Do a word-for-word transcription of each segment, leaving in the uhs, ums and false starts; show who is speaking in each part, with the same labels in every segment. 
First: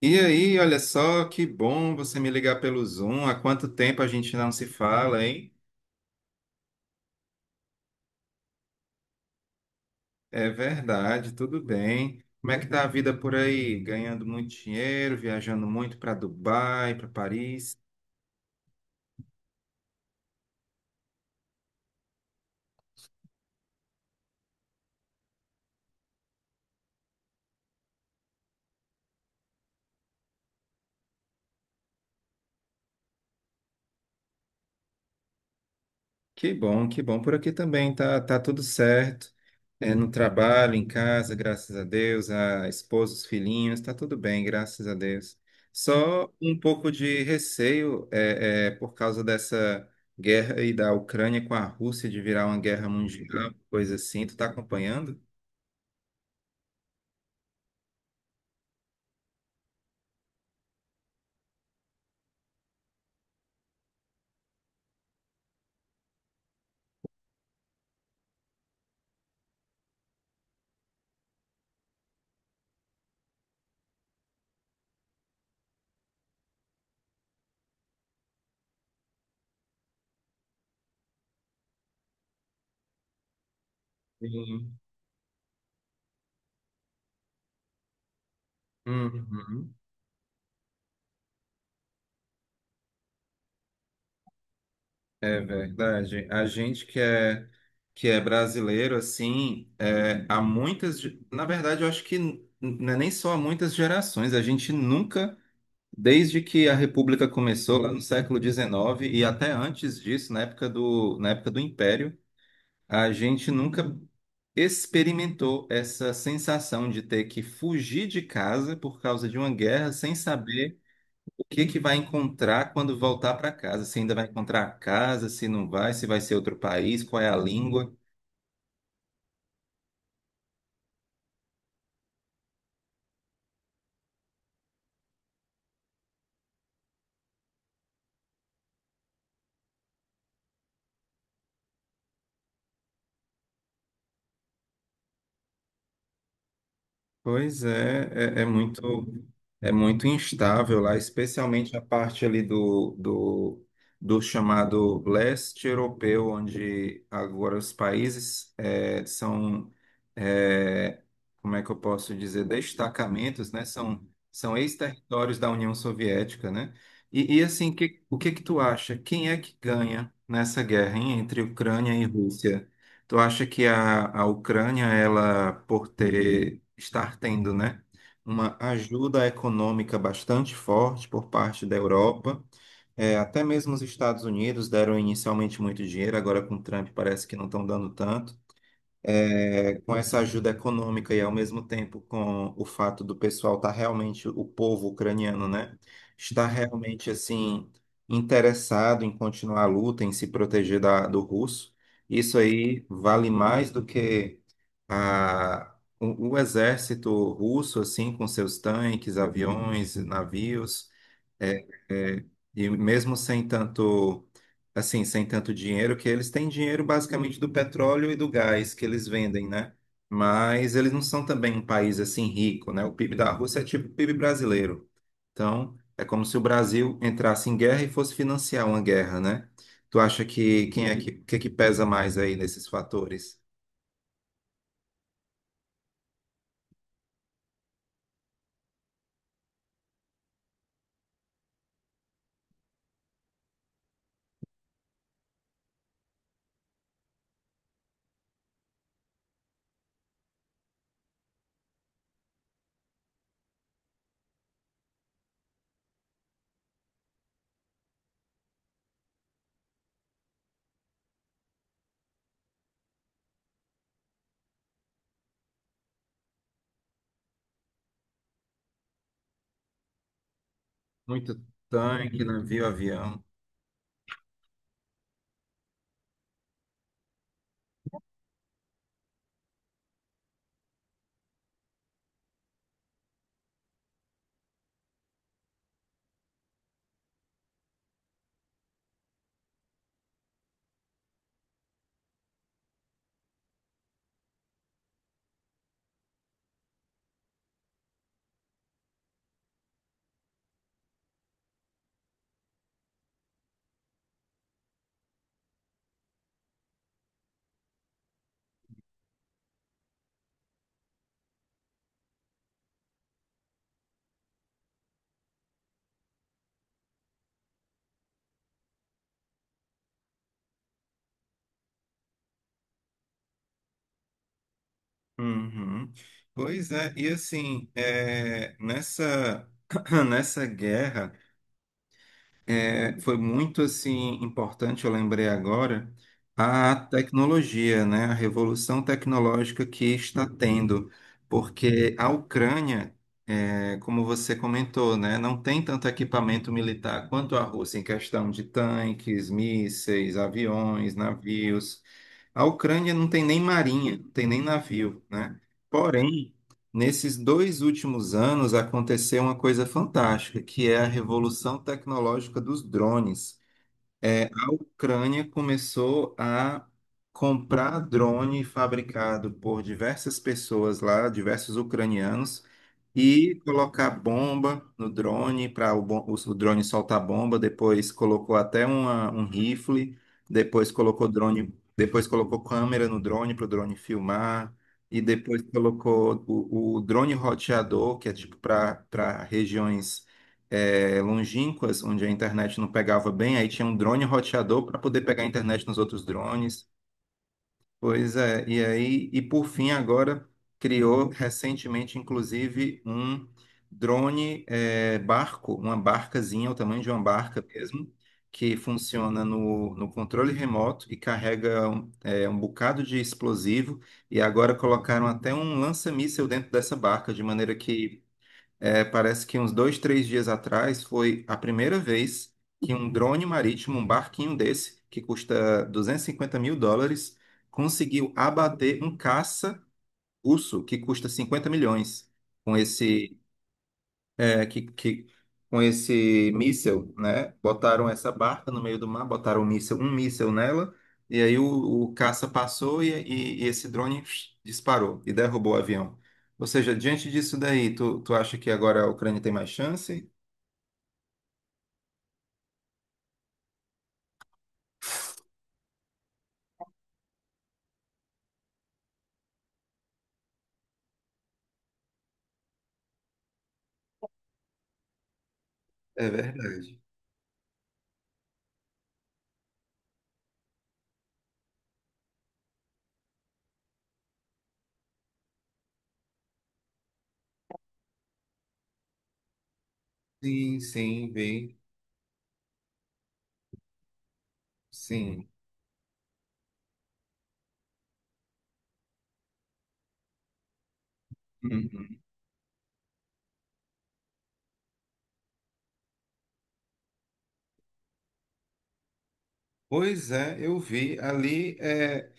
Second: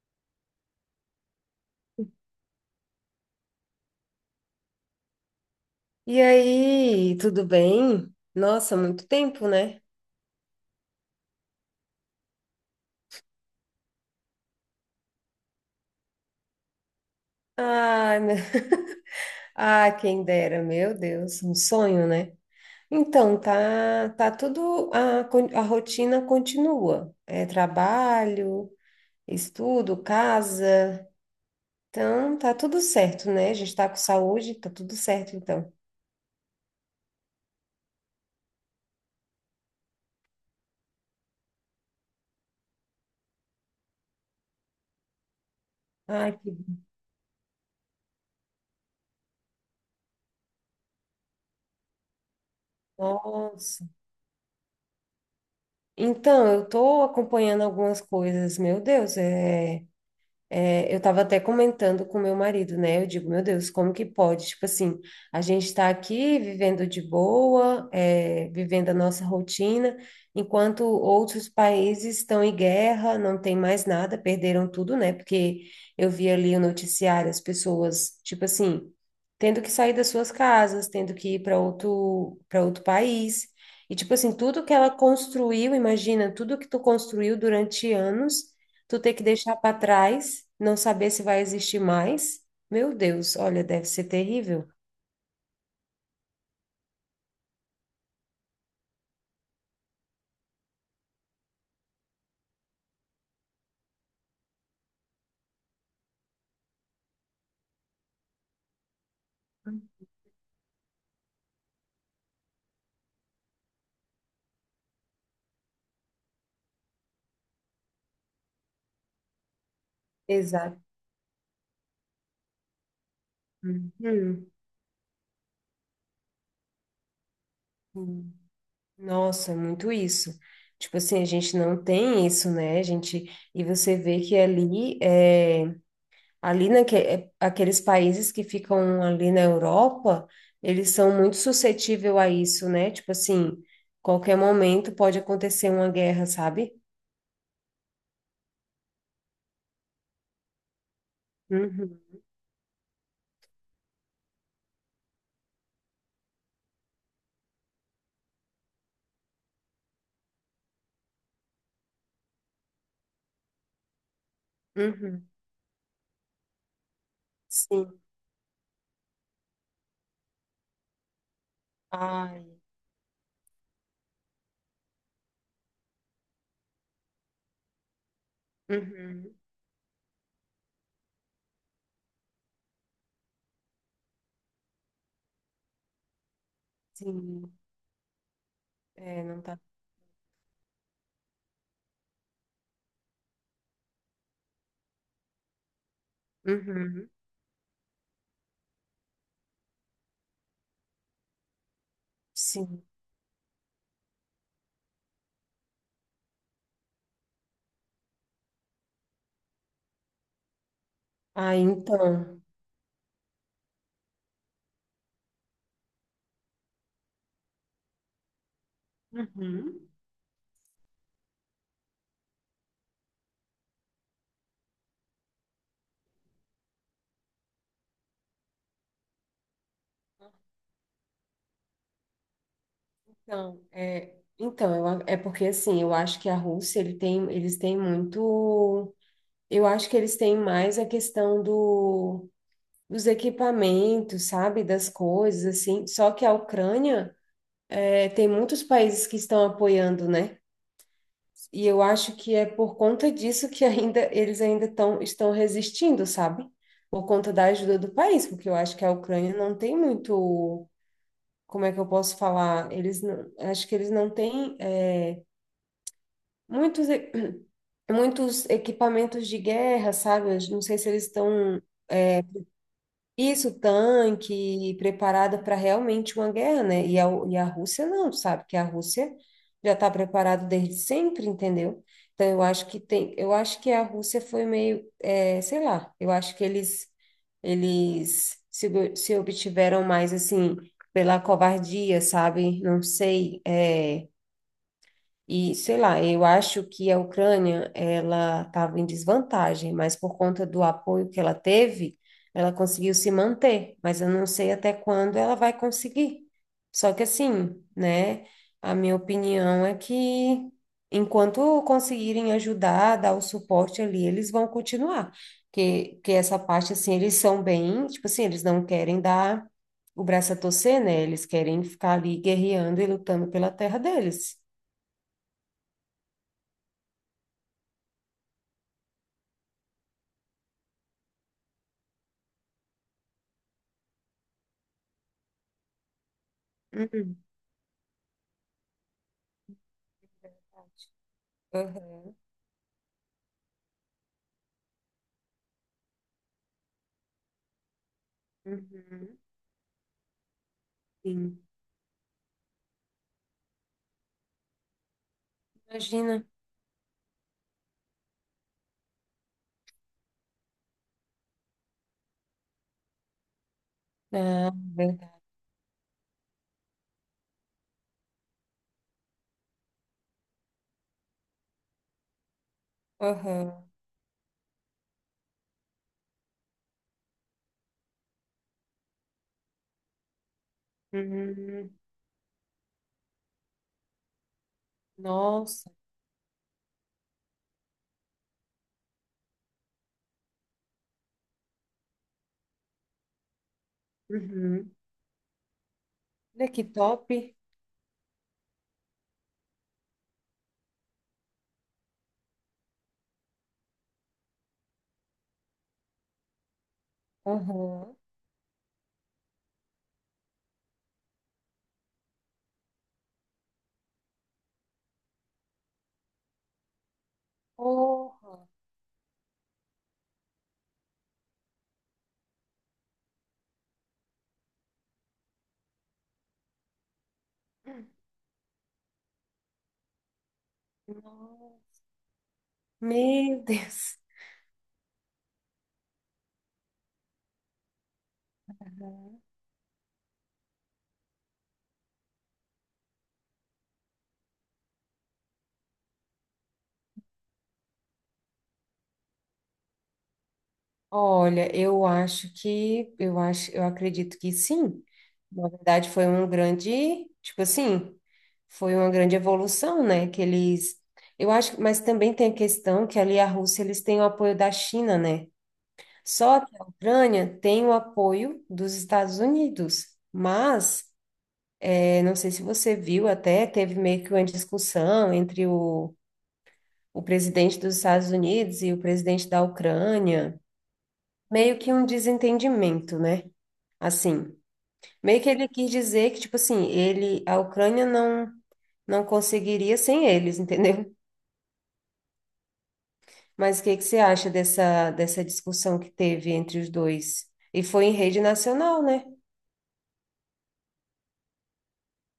Speaker 1: E aí, olha só, que bom você me ligar pelo Zoom. Há quanto tempo a gente não se fala, hein?
Speaker 2: E aí, tudo bem? Nossa, muito tempo, né?
Speaker 1: É verdade, tudo bem. Como é que tá a vida por aí? Ganhando muito dinheiro, viajando muito para Dubai, para Paris.
Speaker 2: Ai, meu... Ah, quem dera, meu Deus, um sonho, né? Então, tá, tá tudo, a, con- a rotina continua. É trabalho, estudo, casa. Então, tá tudo certo, né? A gente tá com saúde, tá tudo certo, então.
Speaker 1: Que bom, que bom. Por aqui também tá, tá tudo certo. É, no trabalho, em casa, graças a Deus, a esposa, os filhinhos, está tudo bem, graças a Deus.
Speaker 2: Ai,
Speaker 1: Só
Speaker 2: que...
Speaker 1: um pouco de receio é, é, por causa dessa guerra aí da Ucrânia com a Rússia de virar uma guerra mundial,
Speaker 2: Nossa.
Speaker 1: coisa assim. Tu está acompanhando?
Speaker 2: Então, eu tô acompanhando algumas coisas, meu Deus, é... É, eu estava até comentando com meu marido, né? Eu digo, meu Deus, como que pode? Tipo assim, a gente está aqui vivendo de boa, é, vivendo a nossa rotina, enquanto outros países estão em guerra, não tem mais nada, perderam tudo, né? Porque eu vi ali o noticiário, as pessoas, tipo assim, tendo que sair das suas casas, tendo que ir para outro, para outro país. E, tipo assim, tudo que
Speaker 1: Sim.
Speaker 2: ela construiu, imagina, tudo que tu construiu durante anos tu ter que deixar
Speaker 1: Uhum.
Speaker 2: para trás, não saber se vai existir mais. Meu Deus, olha, deve ser terrível.
Speaker 1: É verdade. A gente que é, que é, brasileiro, assim, é, há muitas. ge- Na verdade, eu acho que n- não é nem só há muitas gerações, a gente nunca. Desde que a República começou lá no século dezenove e até antes disso, na época do, na época do Império, a gente nunca experimentou essa sensação de ter que fugir de casa por causa de uma guerra sem saber
Speaker 2: Exato.
Speaker 1: o que que vai encontrar quando voltar para casa, se ainda vai
Speaker 2: Uhum.
Speaker 1: encontrar a casa, se não vai, se vai ser outro país, qual é a língua.
Speaker 2: Uhum. Nossa, é muito isso. Tipo assim, a gente não tem isso, né? A gente, e você vê que ali, é, ali naque, é, aqueles países que ficam ali na Europa, eles são muito suscetíveis a isso, né? Tipo assim, qualquer momento pode acontecer uma guerra, sabe?
Speaker 1: Pois é, é, é muito é muito instável lá, especialmente a
Speaker 2: Uhum,
Speaker 1: parte ali do, do, do chamado leste europeu, onde agora os países eh, são, eh, como é que eu posso dizer, destacamentos, né? São, são
Speaker 2: uhum,
Speaker 1: ex-territórios da União Soviética, né? E, e assim,
Speaker 2: sim.
Speaker 1: que, o que que tu acha? Quem é que ganha nessa guerra, hein, entre Ucrânia e
Speaker 2: Ai,
Speaker 1: Rússia? Tu acha que a, a Ucrânia, ela, por ter, estar tendo, né, uma ajuda
Speaker 2: uhum.
Speaker 1: econômica bastante forte por parte da Europa, é, até mesmo os Estados Unidos deram inicialmente muito dinheiro, agora com Trump parece que não
Speaker 2: Sim,
Speaker 1: estão dando tanto.
Speaker 2: é, não tá.
Speaker 1: É, com essa ajuda econômica e ao mesmo tempo com o fato do pessoal estar realmente, o povo ucraniano, né, está realmente
Speaker 2: Uhum,
Speaker 1: assim interessado em continuar a luta, em se proteger da, do russo. Isso
Speaker 2: sim.
Speaker 1: aí vale mais do que a, o, o exército russo, assim, com seus tanques, aviões, navios.
Speaker 2: Ah,
Speaker 1: É, é,
Speaker 2: então.
Speaker 1: e mesmo sem tanto, assim, sem tanto dinheiro, que eles têm dinheiro basicamente do petróleo e do gás que eles vendem, né?
Speaker 2: Uhum.
Speaker 1: Mas eles não são também um país assim rico, né? O P I B da Rússia é tipo o P I B brasileiro. Então, é como se o Brasil entrasse em guerra e fosse financiar uma guerra, né? Tu acha que quem é que, que, é que pesa mais aí nesses fatores?
Speaker 2: Então, é, então eu, a- é porque assim, eu acho que a Rússia, ele tem, eles têm muito. Eu acho que eles têm mais a questão do, dos equipamentos, sabe? Das coisas, assim. Só que a Ucrânia, é, tem muitos países que estão apoiando, né? E eu acho que é por conta disso que ainda eles ainda tão, estão resistindo, sabe? Por conta da ajuda do país, porque eu acho que a Ucrânia não tem muito, como é que eu posso falar? Eles não, acho que eles não têm é, muitos e- muitos equipamentos de guerra, sabe? Eu não sei se eles
Speaker 1: Muito
Speaker 2: estão.
Speaker 1: tanque, navio, avião.
Speaker 2: Isso, tanque, preparada para realmente uma guerra, né? E a, e a Rússia não, tu sabe? Que a Rússia já está preparada desde sempre, entendeu? Então, eu acho que tem, eu acho que a Rússia foi meio, é, sei lá, eu acho que eles eles se, se obtiveram mais assim pela covardia, sabe? Não sei, é, e, sei lá, eu acho que a Ucrânia, ela estava em desvantagem, mas por conta do apoio que ela teve, ela conseguiu se manter, mas eu não sei até quando ela vai conseguir. Só que assim, né, a minha opinião é que enquanto conseguirem ajudar, dar o suporte ali, eles vão continuar. Que, que essa parte, assim, eles são bem, tipo assim, eles não querem dar o braço a torcer, né? Eles querem ficar ali guerreando e lutando pela terra deles.
Speaker 1: Uhum. Pois é, e assim, é, nessa, nessa guerra, é, foi muito assim importante, eu lembrei agora, a
Speaker 2: Uhum.
Speaker 1: tecnologia, né, a revolução tecnológica que está tendo,
Speaker 2: Verdade.
Speaker 1: porque a
Speaker 2: Aham.
Speaker 1: Ucrânia, é, como você comentou, né, não tem tanto equipamento militar quanto a Rússia em questão de
Speaker 2: Uhum,
Speaker 1: tanques, mísseis, aviões,
Speaker 2: sim.
Speaker 1: navios. A Ucrânia não tem nem marinha, não tem nem navio, né?
Speaker 2: Imagina.
Speaker 1: Porém, nesses dois últimos anos aconteceu uma coisa fantástica, que é a revolução tecnológica dos drones. É, a
Speaker 2: Ah, verdade.
Speaker 1: Ucrânia começou a comprar drone fabricado por diversas pessoas lá, diversos ucranianos, e
Speaker 2: Aham.
Speaker 1: colocar bomba no drone para o, bom- o drone soltar bomba. Depois colocou até uma- um rifle, depois colocou drone,
Speaker 2: Uhum,
Speaker 1: depois colocou câmera no drone para o drone filmar. E depois
Speaker 2: Nossa.
Speaker 1: colocou o, o drone roteador, que é tipo para para regiões é, longínquas, onde a internet não pegava bem, aí tinha um drone roteador
Speaker 2: uhum.
Speaker 1: para poder pegar a internet nos outros
Speaker 2: Olha que
Speaker 1: drones.
Speaker 2: top.
Speaker 1: Pois é, e aí, e por fim, agora criou recentemente, inclusive, um drone, é, barco, uma barcazinha, o tamanho de uma barca mesmo,
Speaker 2: Aham.
Speaker 1: que funciona no, no controle remoto e carrega um, é, um bocado de explosivo. E agora colocaram até um lança-míssil dentro dessa barca, de maneira que,
Speaker 2: Porra.
Speaker 1: é, parece que uns dois, três dias atrás foi a primeira vez que um drone marítimo, um barquinho desse, que custa duzentos e cinquenta mil dólares, conseguiu abater um caça russo que custa cinquenta
Speaker 2: Nossa.
Speaker 1: milhões. Com esse
Speaker 2: Meu Deus.
Speaker 1: né, que, que com esse míssel, né, botaram essa barca no meio do mar, botaram um míssel, um míssel nela, e aí o, o caça passou e, e- e esse drone disparou e derrubou o avião. Ou seja, diante disso daí, tu, tu acha que agora a Ucrânia tem mais chance?
Speaker 2: Olha, eu acho que eu acho, eu acredito que sim. Na verdade, foi um grande, tipo assim, foi uma grande evolução, né? Que eles, eu acho, mas também tem a questão que ali a Rússia eles têm o apoio da China, né?
Speaker 1: É
Speaker 2: Só que a
Speaker 1: verdade.
Speaker 2: Ucrânia tem o apoio dos Estados Unidos. Mas, eh, não sei se você viu, até teve meio que uma discussão entre o, o presidente dos Estados Unidos e o presidente da Ucrânia,
Speaker 1: Sim, sim, vi,
Speaker 2: meio que um desentendimento, né? Assim, meio
Speaker 1: sim.
Speaker 2: que ele quis dizer que, tipo assim, ele, a Ucrânia não, não conseguiria sem eles, entendeu?
Speaker 1: Uhum.
Speaker 2: Mas o que que você acha dessa, dessa discussão que teve entre os dois? E foi em rede nacional, né?
Speaker 1: Pois é, eu vi ali. é,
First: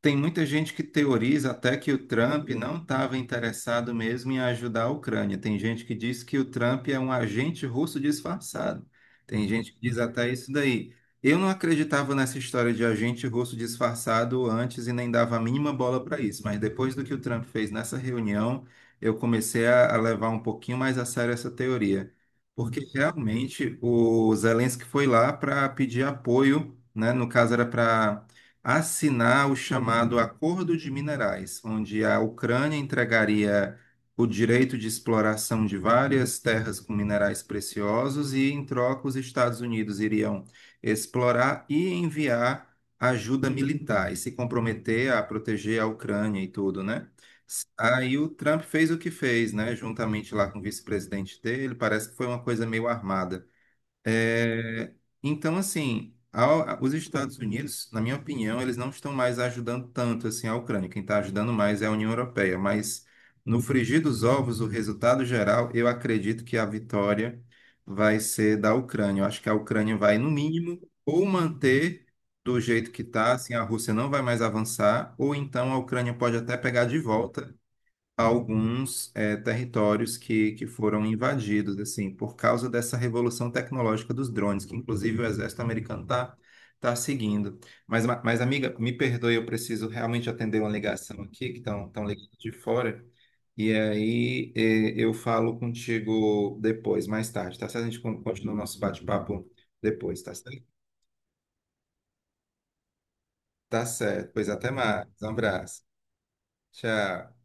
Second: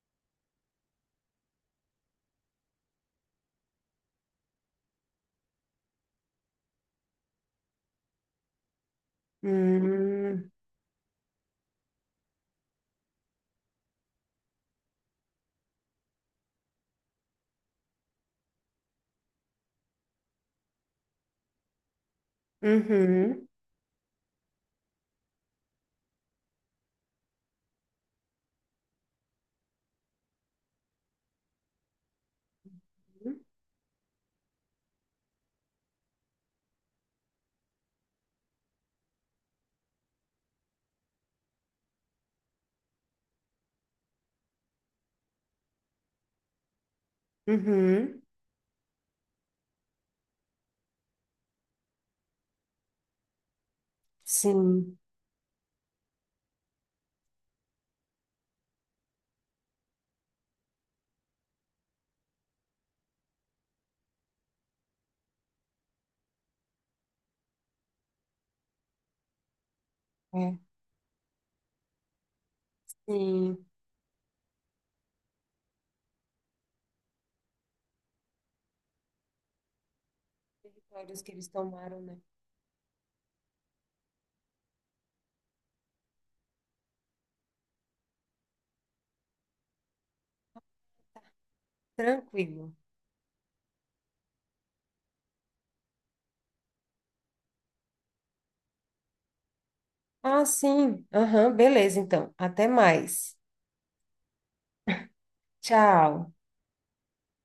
Speaker 1: Tem muita gente que teoriza até que o Trump não estava interessado mesmo em ajudar a Ucrânia. Tem gente que diz que o Trump é um agente russo disfarçado. Tem gente que diz até isso
Speaker 2: Hum,
Speaker 1: daí. Eu não acreditava nessa história de agente russo disfarçado antes e nem dava a mínima bola para isso, mas depois do que o Trump fez nessa reunião, eu comecei a a levar um pouquinho mais a sério essa teoria. Porque
Speaker 2: uhum,
Speaker 1: realmente o Zelensky foi lá para pedir apoio, né? No caso era para assinar o chamado Acordo de Minerais, onde a Ucrânia entregaria o direito de exploração de várias terras com minerais preciosos e, em troca, os Estados Unidos iriam explorar e enviar ajuda militar e se comprometer a proteger a Ucrânia e tudo, né? Aí
Speaker 2: uhum,
Speaker 1: o Trump fez o que fez, né? Juntamente lá com o vice-presidente dele, parece que foi uma coisa meio armada. É,
Speaker 2: sim,
Speaker 1: então, assim, a- os Estados Unidos, na minha opinião, eles não estão mais ajudando tanto assim a Ucrânia. Quem está ajudando mais é a União Europeia. Mas no frigir dos ovos, o resultado geral, eu acredito que a vitória vai ser da Ucrânia. Eu acho que a Ucrânia vai, no
Speaker 2: é,
Speaker 1: mínimo, ou manter do jeito que está, assim, a
Speaker 2: sim.
Speaker 1: Rússia não vai mais avançar, ou então a Ucrânia pode até pegar de volta alguns eh, territórios que, que foram
Speaker 2: Territórios que eles
Speaker 1: invadidos,
Speaker 2: tomaram,
Speaker 1: assim,
Speaker 2: né?
Speaker 1: por causa dessa revolução tecnológica dos drones, que inclusive o exército americano está tá tá seguindo. Mas, ma- mas, amiga, me perdoe, eu preciso realmente atender uma ligação aqui, que estão tão tão ligando de
Speaker 2: Tranquilo.
Speaker 1: fora, e aí eh, eu falo contigo depois, mais tarde, tá certo? A gente con- continua o nosso bate-papo depois, tá
Speaker 2: Ah,
Speaker 1: certo?
Speaker 2: sim. Aham, beleza, então. Até mais.
Speaker 1: Tá certo, pois até mais, um abraço,
Speaker 2: Tchau.
Speaker 1: tchau.